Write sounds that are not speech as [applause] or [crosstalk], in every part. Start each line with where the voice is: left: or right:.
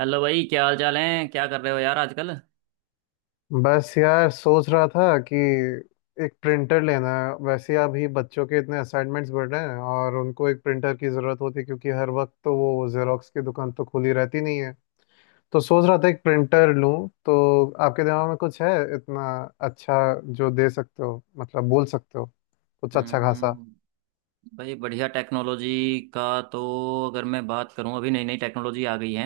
right: Hello भाई, क्या हाल चाल है? क्या कर रहे हो यार आजकल?
left: बस यार, सोच रहा था कि एक प्रिंटर लेना है। वैसे अभी बच्चों के इतने असाइनमेंट्स बढ़ रहे हैं और उनको एक प्रिंटर की ज़रूरत होती है, क्योंकि हर वक्त तो वो जेरोक्स की दुकान तो खुली रहती नहीं है। तो सोच रहा था एक प्रिंटर लूं। तो आपके दिमाग में कुछ है? इतना अच्छा जो दे सकते हो, मतलब बोल सकते हो, कुछ अच्छा खासा।
right: हम्म। भाई, बढ़िया टेक्नोलॉजी का तो अगर मैं बात करूं, अभी नई नई टेक्नोलॉजी आ गई है।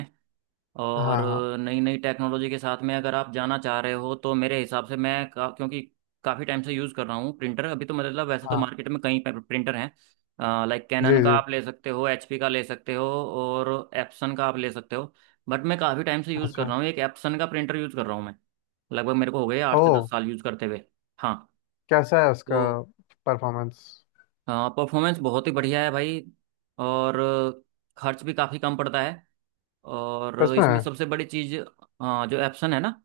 right: और
left: हाँ हाँ।
right: नई नई टेक्नोलॉजी के साथ में अगर आप जाना चाह रहे हो तो मेरे हिसाब से क्योंकि काफ़ी टाइम से यूज़ कर रहा हूँ प्रिंटर अभी तो। मतलब वैसे तो
left: हाँ
right: मार्केट में कई प्रिंटर हैं, लाइक
left: जी
right: कैनन का
left: जी।
right: आप ले सकते हो, एचपी का ले सकते हो और एप्सन का आप ले सकते हो। बट मैं काफ़ी टाइम से यूज़ कर
left: अच्छा।
right: रहा हूँ, एक एप्सन का प्रिंटर यूज़ कर रहा हूँ मैं। लगभग मेरे को हो गए आठ से
left: ओह,
right: दस साल यूज़ करते हुए। हाँ।
left: कैसा है
right: तो
left: उसका परफॉर्मेंस?
right: हाँ, परफॉर्मेंस बहुत ही बढ़िया है भाई। और खर्च भी काफ़ी कम पड़ता है। और
left: सच
right: इसमें
left: में?
right: सबसे बड़ी चीज़ जो एप्सन है ना,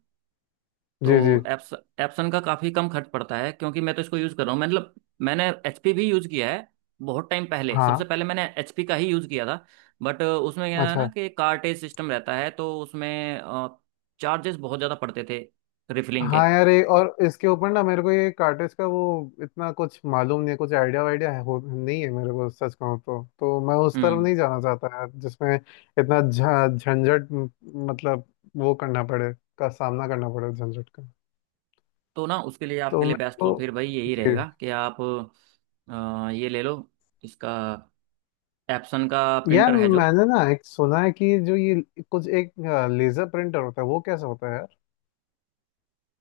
left: जी जी।
right: तो एप्सन का काफ़ी कम खर्च पड़ता है क्योंकि मैं तो इसको यूज़ कर रहा हूँ। मतलब मैंने एचपी भी यूज़ किया है, बहुत टाइम पहले सबसे
left: हाँ।
right: पहले मैंने एचपी का ही यूज़ किया था। बट उसमें क्या है ना
left: अच्छा।
right: कि कार्टेज सिस्टम रहता है, तो उसमें चार्जेस बहुत ज़्यादा पड़ते थे रिफिलिंग
left: हाँ
right: के।
left: यार, ये और इसके ऊपर ना मेरे को ये कार्टेज का वो इतना कुछ मालूम नहीं है। कुछ आइडिया वाइडिया है हो, नहीं है मेरे को, सच कहूँ तो मैं उस तरफ
right: हम्म।
left: नहीं जाना चाहता यार, जिसमें इतना झंझट मतलब वो करना पड़े, का सामना करना पड़े, झंझट का।
right: तो ना, उसके लिए
left: तो
right: आपके लिए
left: मेरे
right: बेस्ट
left: को।
right: तो फिर भाई यही
left: जी।
right: रहेगा कि आप ये ले लो। इसका एप्सन का
left: यार,
right: प्रिंटर है जो।
left: मैंने ना एक सुना है कि जो ये कुछ एक लेजर प्रिंटर होता है वो कैसा होता है यार?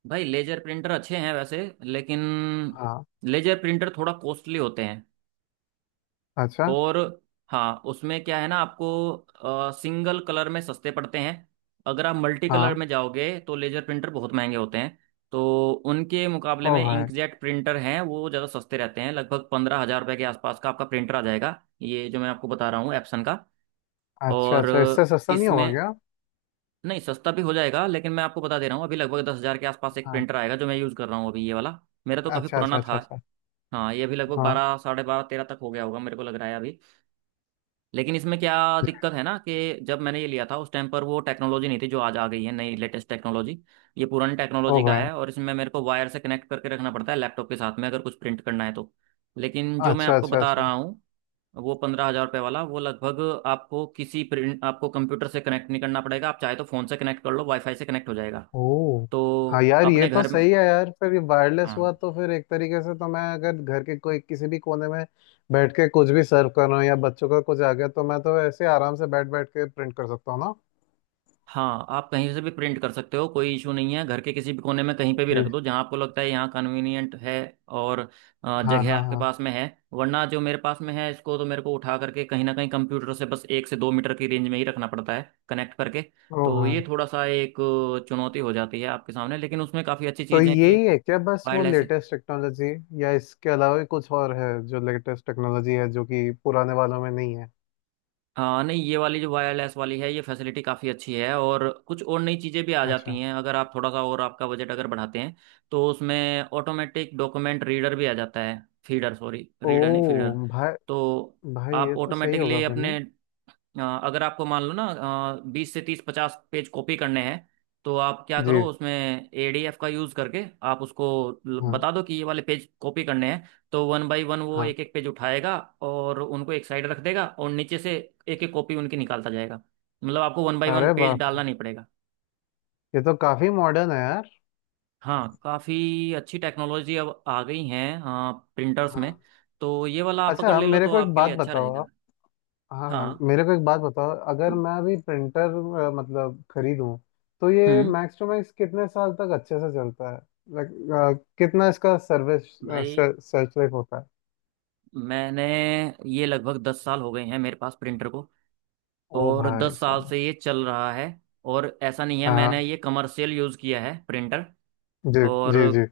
right: भाई लेजर प्रिंटर अच्छे हैं वैसे, लेकिन
left: हाँ।
right: लेजर प्रिंटर थोड़ा कॉस्टली होते हैं।
left: अच्छा।
right: और हाँ, उसमें क्या है ना, आपको सिंगल कलर में सस्ते पड़ते हैं। अगर आप मल्टी कलर
left: हाँ।
right: में जाओगे तो लेजर प्रिंटर बहुत महंगे होते हैं। तो उनके
left: ओ
right: मुकाबले में
left: भाई।
right: इंकजेट प्रिंटर हैं, वो ज़्यादा सस्ते रहते हैं। लगभग 15,000 रुपये के आसपास का आपका प्रिंटर आ जाएगा, ये जो मैं आपको बता रहा हूँ एप्सन का।
left: अच्छा
right: और
left: अच्छा, इससे सस्ता नहीं होगा
right: इसमें
left: क्या?
right: नहीं, सस्ता भी हो जाएगा लेकिन मैं आपको बता दे रहा हूँ अभी लगभग 10,000 के आसपास एक
left: हाँ।
right: प्रिंटर आएगा, जो मैं यूज़ कर रहा हूँ अभी ये वाला। मेरा तो काफ़ी
left: अच्छा अच्छा
right: पुराना था।
left: अच्छा अच्छा।
right: हाँ, ये अभी लगभग
left: हाँ।
right: बारह साढ़े बारह तेरह तक हो गया होगा, मेरे को लग रहा है अभी। लेकिन इसमें क्या दिक्कत है ना कि जब मैंने ये लिया था उस टाइम पर वो टेक्नोलॉजी नहीं थी जो आज आ गई है, नई लेटेस्ट टेक्नोलॉजी। ये पुरानी
left: ओ
right: टेक्नोलॉजी का
left: भाई।
right: है और इसमें मेरे को वायर से कनेक्ट करके रखना पड़ता है लैपटॉप के साथ में अगर कुछ प्रिंट करना है तो। लेकिन जो मैं
left: अच्छा
right: आपको
left: अच्छा
right: बता
left: अच्छा।
right: रहा हूँ, वो पंद्रह हजार रुपये वाला, वो लगभग आपको किसी प्रिंट, आपको कंप्यूटर से कनेक्ट नहीं करना पड़ेगा। आप चाहे तो फ़ोन से कनेक्ट कर लो, वाईफाई से कनेक्ट हो जाएगा।
left: ओ। हाँ
right: तो
left: यार, ये
right: अपने
left: तो
right: घर में,
left: सही है यार। फिर ये वायरलेस
right: हाँ
left: हुआ तो फिर एक तरीके से तो मैं अगर घर के कोई किसी भी कोने में बैठ के कुछ भी सर्व कर रहा हूँ या बच्चों का कुछ आ गया तो मैं तो ऐसे आराम से बैठ बैठ के प्रिंट कर सकता हूँ ना।
right: हाँ, आप कहीं से भी प्रिंट कर सकते हो, कोई इशू नहीं है। घर के किसी भी कोने में कहीं पे भी
left: जी।
right: रख दो जहाँ आपको लगता है यहाँ कन्वीनियंट है और
left: हाँ
right: जगह
left: हाँ
right: आपके
left: हाँ।
right: पास में है। वरना जो मेरे पास में है, इसको तो मेरे को उठा करके कहीं ना कहीं कंप्यूटर से बस 1 से 2 मीटर की रेंज में ही रखना पड़ता है कनेक्ट करके।
left: ओ
right: तो
left: भाई।
right: ये थोड़ा सा एक चुनौती हो जाती है आपके सामने, लेकिन उसमें काफ़ी अच्छी
left: तो
right: चीज़ है कि
left: यही है क्या बस वो
right: वायरलेस है।
left: लेटेस्ट टेक्नोलॉजी, या इसके अलावा भी कुछ और है जो लेटेस्ट टेक्नोलॉजी है जो कि पुराने वालों में नहीं है?
right: हाँ नहीं, ये वाली जो वायरलेस वाली है ये फैसिलिटी काफ़ी अच्छी है, और कुछ और नई चीज़ें भी आ जाती
left: अच्छा।
right: हैं अगर आप थोड़ा सा और आपका बजट अगर बढ़ाते हैं तो उसमें ऑटोमेटिक डॉक्यूमेंट रीडर भी आ जाता है। फीडर, सॉरी,
left: ओ
right: रीडर नहीं, फीडर।
left: भाई।
right: तो
left: भाई,
right: आप
left: ये तो सही होगा
right: ऑटोमेटिकली
left: फिर नहीं?
right: अपने अगर आपको मान लो ना 20 से 30 50 पेज कॉपी करने हैं, तो आप क्या करो
left: जी।
right: उसमें एडीएफ का यूज करके आप उसको
left: हाँ
right: बता दो कि ये वाले पेज कॉपी करने हैं, तो वन बाय वन वो
left: हाँ।
right: एक एक पेज उठाएगा और उनको एक साइड रख देगा और नीचे से एक एक कॉपी उनकी निकालता जाएगा। मतलब आपको वन बाय वन
left: अरे
right: पेज
left: वाह!
right: डालना नहीं पड़ेगा।
left: ये तो काफी मॉडर्न है यार।
right: हाँ, काफ़ी अच्छी टेक्नोलॉजी अब आ गई हैं प्रिंटर्स
left: हाँ।
right: में। तो ये वाला आप अगर
left: अच्छा,
right: ले लो
left: मेरे
right: तो
left: को एक
right: आपके
left: बात
right: लिए अच्छा
left: बताओ
right: रहेगा।
left: आप। हाँ हाँ,
right: हाँ।
left: मेरे को एक बात बताओ, अगर मैं अभी प्रिंटर मतलब खरीदूं तो ये
right: हम्म।
left: मैक्स टू मैक्स कितने साल तक अच्छे से चलता है? लाइक कितना इसका सर्विस,
right: भाई
left: सर्च लाइफ होता है?
right: मैंने, ये लगभग 10 साल हो गए हैं मेरे पास प्रिंटर को,
left: ओ
right: और
left: भाई
right: 10 साल
left: साहब।
right: से ये चल रहा है। और ऐसा नहीं है,
left: हाँ।
right: मैंने ये कमर्शियल यूज़ किया है प्रिंटर।
left: जी
right: और
left: जी जी।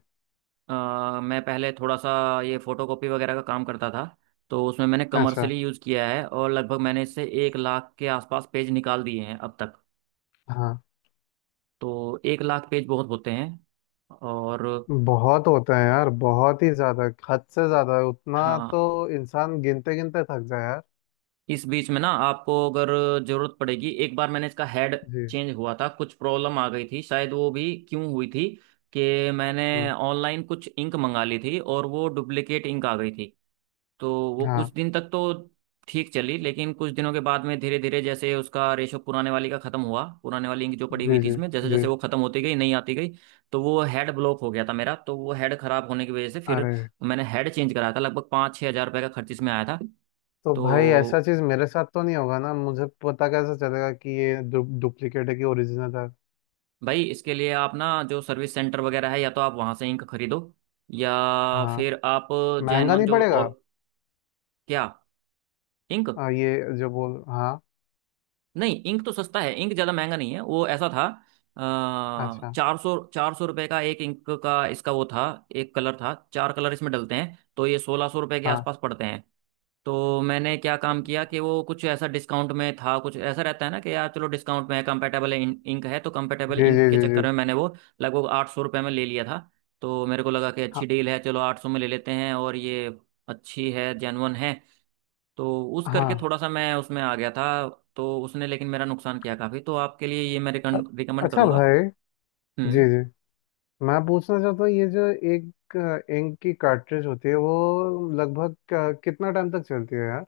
right: अ, मैं पहले थोड़ा सा ये फोटोकॉपी वगैरह का काम करता था, तो उसमें मैंने
left: अच्छा।
right: कमर्शियली यूज़ किया है। और लगभग मैंने इससे 1 लाख के आसपास पेज निकाल दिए हैं अब तक।
left: हाँ।
right: तो 1 लाख पेज बहुत होते हैं। और
left: बहुत होता है यार, बहुत ही ज्यादा। हद से ज्यादा उतना।
right: हाँ,
left: तो इंसान गिनते गिनते थक जाए यार।
right: इस बीच में ना आपको अगर जरूरत पड़ेगी, एक बार मैंने इसका हेड
left: जी।
right: चेंज हुआ था, कुछ प्रॉब्लम आ गई थी शायद। वो भी क्यों हुई थी कि मैंने
left: हम्म,
right: ऑनलाइन कुछ इंक मंगा ली थी और वो डुप्लीकेट इंक आ गई थी। तो वो कुछ
left: हाँ।
right: दिन तक तो ठीक चली, लेकिन कुछ दिनों के बाद में धीरे धीरे जैसे उसका रेशो पुराने वाली का खत्म हुआ, पुराने वाली इंक जो पड़ी हुई
left: जी
right: थी
left: जी
right: इसमें, जैसे
left: जी।
right: जैसे वो खत्म होती गई नहीं आती गई, तो वो हेड ब्लॉक हो गया था मेरा। तो वो हेड खराब होने की वजह से फिर
left: अरे।
right: मैंने हेड चेंज कराया था, लगभग 5-6 हज़ार रुपये का खर्च इसमें आया था।
left: तो भाई, ऐसा
right: तो
left: चीज मेरे साथ तो नहीं होगा ना? मुझे पता कैसे चलेगा कि ये डु, डुप्लीकेट है कि ओरिजिनल है?
right: भाई इसके लिए आप ना जो सर्विस सेंटर वगैरह है, या तो आप वहां से इंक खरीदो या
left: हाँ।
right: फिर आप
left: महंगा
right: जेनवन
left: नहीं
right: जो
left: पड़ेगा?
right: और क्या इंक,
left: ये जो बोल, हाँ।
right: नहीं इंक तो सस्ता है, इंक ज़्यादा महंगा नहीं है, वो ऐसा था
left: अच्छा।
right: 400-400 रुपये का एक इंक का इसका वो था। एक कलर था, चार कलर इसमें डलते हैं, तो ये 1,600 रुपये के
left: हाँ।
right: आसपास पड़ते हैं। तो मैंने क्या काम किया कि वो कुछ ऐसा डिस्काउंट में था, कुछ ऐसा रहता है ना कि यार चलो डिस्काउंट में है, कंपेटेबल इंक है, तो कंपेटेबल
left: जी
right: इंक
left: जी
right: के
left: जी जी।
right: चक्कर में मैंने वो लगभग 800 रुपये में ले लिया था। तो मेरे को लगा कि
left: हाँ
right: अच्छी डील है, चलो 800 में ले लेते हैं और ये अच्छी है, जेन्युइन है। तो उस करके
left: हाँ।
right: थोड़ा सा मैं उसमें आ गया था। तो उसने लेकिन मेरा नुकसान किया काफ़ी। तो आपके लिए ये मैं
left: अ-
right: रिकमेंड
left: अच्छा
right: करूंगा।
left: भाई। जी
right: हम्म।
left: जी। मैं पूछना चाहता हूँ ये जो एक इंक की कार्ट्रिज होती है वो लगभग कितना टाइम तक चलती है यार?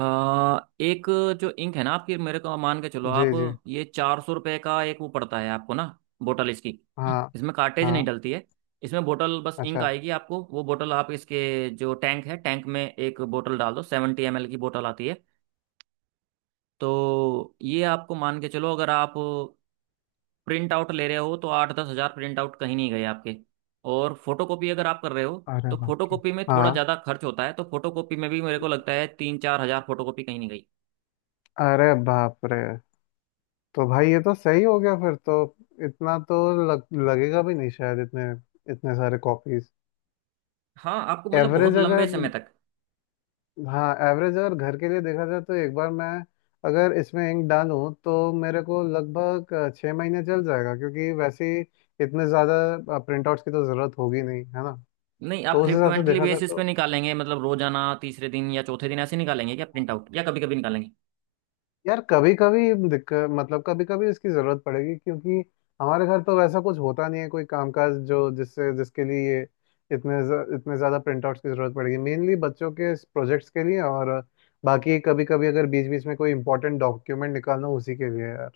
right: एक जो इंक है ना आपकी, मेरे को मान के चलो,
left: जी
right: आप
left: जी।
right: ये 400 रुपये का एक वो पड़ता है आपको ना, बोतल इसकी।
left: हाँ।
right: [clears throat] इसमें कार्टेज नहीं
left: हाँ।
right: डलती है, इसमें बोतल बस इंक
left: अच्छा।
right: आएगी आपको। वो बोतल आप इसके जो टैंक है टैंक में एक बोतल डाल दो, 70 ml की बोतल आती है। तो ये आपको मान के चलो, अगर आप प्रिंट आउट ले रहे हो तो 8-10 हज़ार प्रिंट आउट कहीं नहीं गए आपके। और फोटोकॉपी अगर आप कर रहे हो
left: अरे
right: तो
left: बाप रे!
right: फोटोकॉपी में थोड़ा
left: हाँ।
right: ज़्यादा खर्च होता है, तो फोटोकॉपी में भी मेरे को लगता है 3-4 हज़ार फोटोकॉपी कहीं नहीं गई।
left: अरे बाप रे! तो भाई, ये तो सही हो गया फिर तो। इतना तो लगेगा भी नहीं शायद, इतने इतने सारे कॉपीज।
right: हाँ, आपको मतलब बहुत
left: एवरेज
right: लंबे
left: अगर,
right: समय तक
left: हाँ एवरेज अगर घर के लिए देखा जाए तो एक बार मैं अगर इसमें इंक डालूं तो मेरे को लगभग 6 महीने चल जाएगा, क्योंकि वैसे ही इतने ज़्यादा प्रिंटआउट्स की तो ज़रूरत होगी नहीं है ना।
right: नहीं। आप
left: तो उस हिसाब से
right: फ्रिक्वेंटली
left: देखा जाए
right: बेसिस पे
left: तो
right: निकालेंगे, मतलब रोजाना तीसरे दिन या चौथे दिन ऐसे निकालेंगे क्या प्रिंट आउट, या कभी कभी निकालेंगे?
left: यार, कभी कभी दिक्कत, मतलब कभी कभी इसकी जरूरत पड़ेगी, क्योंकि हमारे घर तो वैसा कुछ होता नहीं है, कोई कामकाज जो जिससे जिसके लिए ये इतने इतने ज्यादा प्रिंटआउट्स की जरूरत पड़ेगी, मेनली बच्चों के प्रोजेक्ट्स के लिए, और बाकी कभी कभी अगर बीच बीच में कोई इंपॉर्टेंट डॉक्यूमेंट निकालना हो, उसी के लिए यार।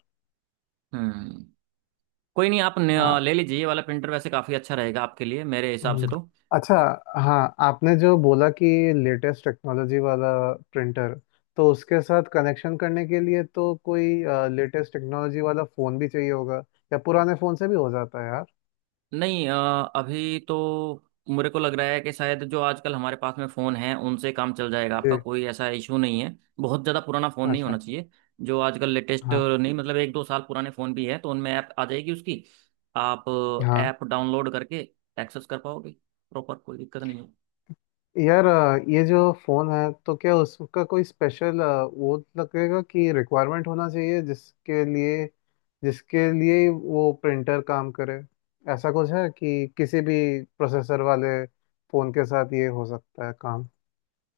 right: हम्म। कोई नहीं, आप
left: हाँ।
right: ले लीजिए ये वाला प्रिंटर, वैसे काफ़ी अच्छा रहेगा आपके लिए मेरे हिसाब से
left: हम्म,
right: तो।
left: अच्छा। हाँ, आपने जो बोला कि लेटेस्ट टेक्नोलॉजी वाला प्रिंटर, तो उसके साथ कनेक्शन करने के लिए तो कोई लेटेस्ट टेक्नोलॉजी वाला फ़ोन भी चाहिए होगा, या पुराने फ़ोन से भी हो जाता है यार?
right: नहीं अभी तो मेरे को लग रहा है कि शायद जो आजकल हमारे पास में फ़ोन है उनसे काम चल जाएगा आपका,
left: जी।
right: कोई ऐसा इशू नहीं है। बहुत ज़्यादा पुराना फ़ोन नहीं
left: अच्छा।
right: होना चाहिए, जो आजकल लेटेस्ट
left: हाँ।
right: नहीं। मतलब 1-2 साल पुराने फ़ोन भी है तो उनमें ऐप आ जाएगी उसकी। आप
left: हाँ
right: ऐप डाउनलोड करके एक्सेस कर पाओगे, प्रॉपर कोई दिक्कत नहीं है।
left: यार, ये जो फ़ोन है तो क्या उसका कोई स्पेशल वो लगेगा कि रिक्वायरमेंट होना चाहिए जिसके लिए, जिसके लिए ही वो प्रिंटर काम करे? ऐसा कुछ है कि किसी भी प्रोसेसर वाले फोन के साथ ये हो सकता है काम?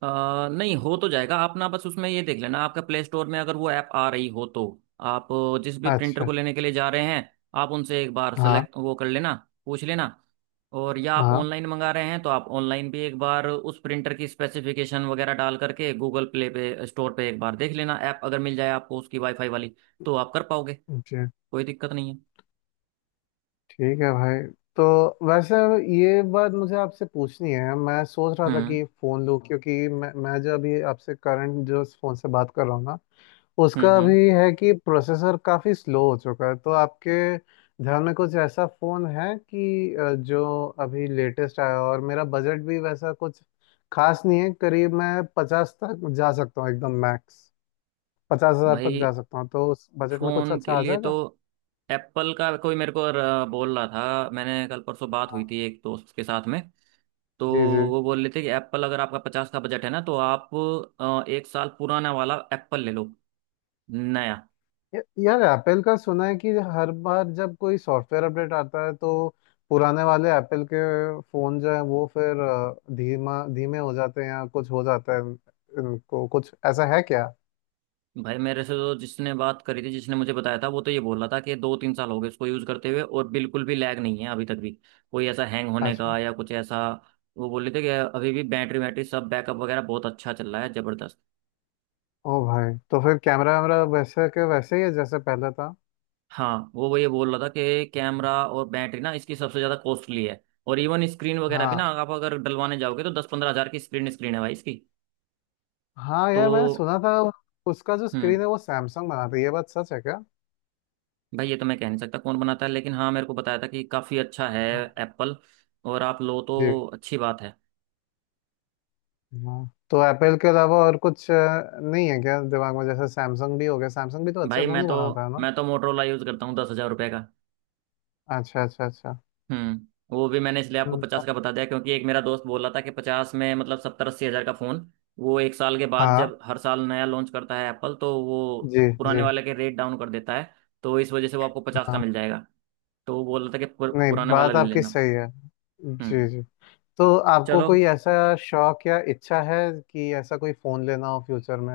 right: अ, नहीं, हो तो जाएगा, आप ना बस उसमें ये देख लेना, आपका प्ले स्टोर में अगर वो ऐप आ रही हो तो आप जिस भी प्रिंटर
left: अच्छा।
right: को लेने के लिए जा रहे हैं, आप उनसे एक बार
left: हाँ।
right: सेलेक्ट वो कर लेना, पूछ लेना। और या आप
left: हाँ।
right: ऑनलाइन मंगा रहे हैं तो आप ऑनलाइन भी एक बार उस प्रिंटर की स्पेसिफिकेशन वगैरह डाल करके गूगल प्ले पे स्टोर पे एक बार देख लेना, ऐप अगर मिल जाए आपको उसकी वाईफाई वाली तो आप कर पाओगे,
left: जी।
right: कोई दिक्कत नहीं है।
left: ठीक है भाई। तो वैसे, ये बात मुझे आपसे पूछनी है। मैं सोच रहा था
right: हम्म,
left: कि फ़ोन लूँ, क्योंकि मैं जो अभी आपसे करंट जो फ़ोन से बात कर रहा हूँ ना,
right: हम्म,
left: उसका
right: हम्म।
left: भी है कि प्रोसेसर काफ़ी स्लो हो चुका है। तो आपके ध्यान में कुछ ऐसा फ़ोन है कि जो अभी लेटेस्ट आया हो? और मेरा बजट भी वैसा कुछ खास नहीं है, करीब मैं पचास तक जा सकता हूँ एकदम मैक्स। 50,000 तक जा
right: भाई
left: सकता हूँ, तो उस बजट में कुछ
right: फोन
left: अच्छा
right: के
left: आ
right: लिए तो
left: जाएगा।
right: एप्पल का कोई, मेरे को बोल रहा था, मैंने कल परसों बात
left: हाँ।
right: हुई थी एक दोस्त के साथ में। तो
left: जी जी।
right: वो बोल रहे थे कि एप्पल, अगर आपका 50 का बजट है ना तो आप एक साल पुराना वाला एप्पल ले लो, नया।
left: यार एप्पल का सुना है कि हर बार जब कोई सॉफ्टवेयर अपडेट आता है तो पुराने वाले एप्पल के फोन जो है वो फिर धीमा धीमे हो जाते हैं या कुछ हो जाता है। इनको कुछ ऐसा है क्या?
right: भाई मेरे से तो जिसने बात करी थी, जिसने मुझे बताया था, वो तो ये बोल रहा था कि 2-3 साल हो गए इसको यूज़ करते हुए और बिल्कुल भी लैग नहीं है अभी तक भी, कोई ऐसा हैंग होने
left: अच्छा।
right: का या कुछ ऐसा। वो बोल रहे थे कि अभी भी बैटरी वैटरी सब बैकअप वगैरह बहुत अच्छा चल रहा है, जबरदस्त।
left: ओ भाई, तो फिर कैमरा वैमरा वैसे के वैसे ही है जैसे पहले था?
right: हाँ, वो ये बोल रहा था कि कैमरा और बैटरी ना इसकी सबसे ज्यादा कॉस्टली है। और इवन स्क्रीन वगैरह भी ना,
left: हाँ।
right: आप अगर डलवाने जाओगे तो 10-15 हज़ार की स्क्रीन, स्क्रीन है भाई इसकी।
left: हाँ यार, मैंने
right: तो
left: सुना था, उसका जो
right: हम्म।
left: स्क्रीन है वो सैमसंग बनाता है, ये बात सच है क्या?
right: भाई, ये तो मैं कह नहीं सकता कौन बनाता है, लेकिन हाँ मेरे को बताया था कि काफी अच्छा है
left: हाँ।
right: एप्पल, और आप लो
left: जी।
right: तो अच्छी बात है।
left: हाँ, तो एप्पल के अलावा और कुछ नहीं है क्या दिमाग में? जैसे सैमसंग भी हो गया, सैमसंग भी तो अच्छे
right: भाई
left: फोन ही बनाता है ना?
right: मैं तो मोटरोला यूज करता हूँ, 10,000 रुपये।
left: अच्छा अच्छा अच्छा।
right: हम्म। वो भी मैंने इसलिए आपको
left: हम्म,
right: 50 का बता दिया क्योंकि एक मेरा दोस्त बोल रहा था कि 50 में, मतलब 70-80 हज़ार का फोन, वो 1 साल के बाद,
left: हाँ।
right: जब हर साल नया लॉन्च करता है एप्पल, तो वो
left: जी
right: पुराने
left: जी।
right: वाले के रेट डाउन कर देता है। तो इस वजह से वो आपको 50 का
left: हाँ,
right: मिल जाएगा। तो वो बोल रहा था कि
left: नहीं
right: पुराने वाला
left: बात
right: ले
left: आपकी
right: लेना।
left: सही है। जी
right: हम्म।
left: जी। तो आपको
right: चलो,
left: कोई ऐसा शौक या इच्छा है कि ऐसा कोई फोन लेना हो फ्यूचर में?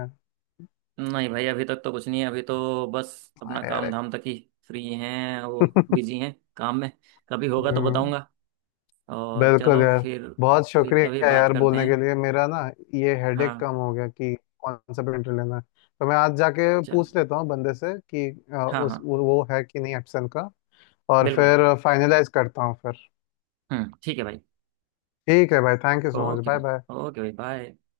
right: नहीं भाई, अभी तक तो कुछ नहीं है। अभी तो बस अपना
left: अरे
right: काम
left: अरे।
right: धाम तक ही फ्री हैं वो, बिजी
left: [laughs]
right: हैं काम में। कभी होगा तो
left: हम्म।
right: बताऊंगा। और
left: बिल्कुल
right: चलो
left: यार।
right: फिर
left: बहुत
right: फिर कभी
left: शुक्रिया
right: बात
left: यार
right: करते
left: बोलने
right: हैं।
left: के लिए, मेरा ना ये
right: हाँ,
left: हेडेक कम हो गया कि कौन सा प्रिंटर लेना है। तो मैं आज जाके
right: चलो,
left: पूछ लेता हूँ बंदे से कि
right: हाँ हाँ
left: उस वो है कि नहीं एप्सन का, और
right: बिल्कुल।
left: फिर फाइनलाइज करता हूँ फिर।
right: हम्म, ठीक है भाई।
left: ठीक है भाई, thank you so much.
right: Okay
left: bye
right: भाई।
left: बाय।
right: ओके भाई, बाय।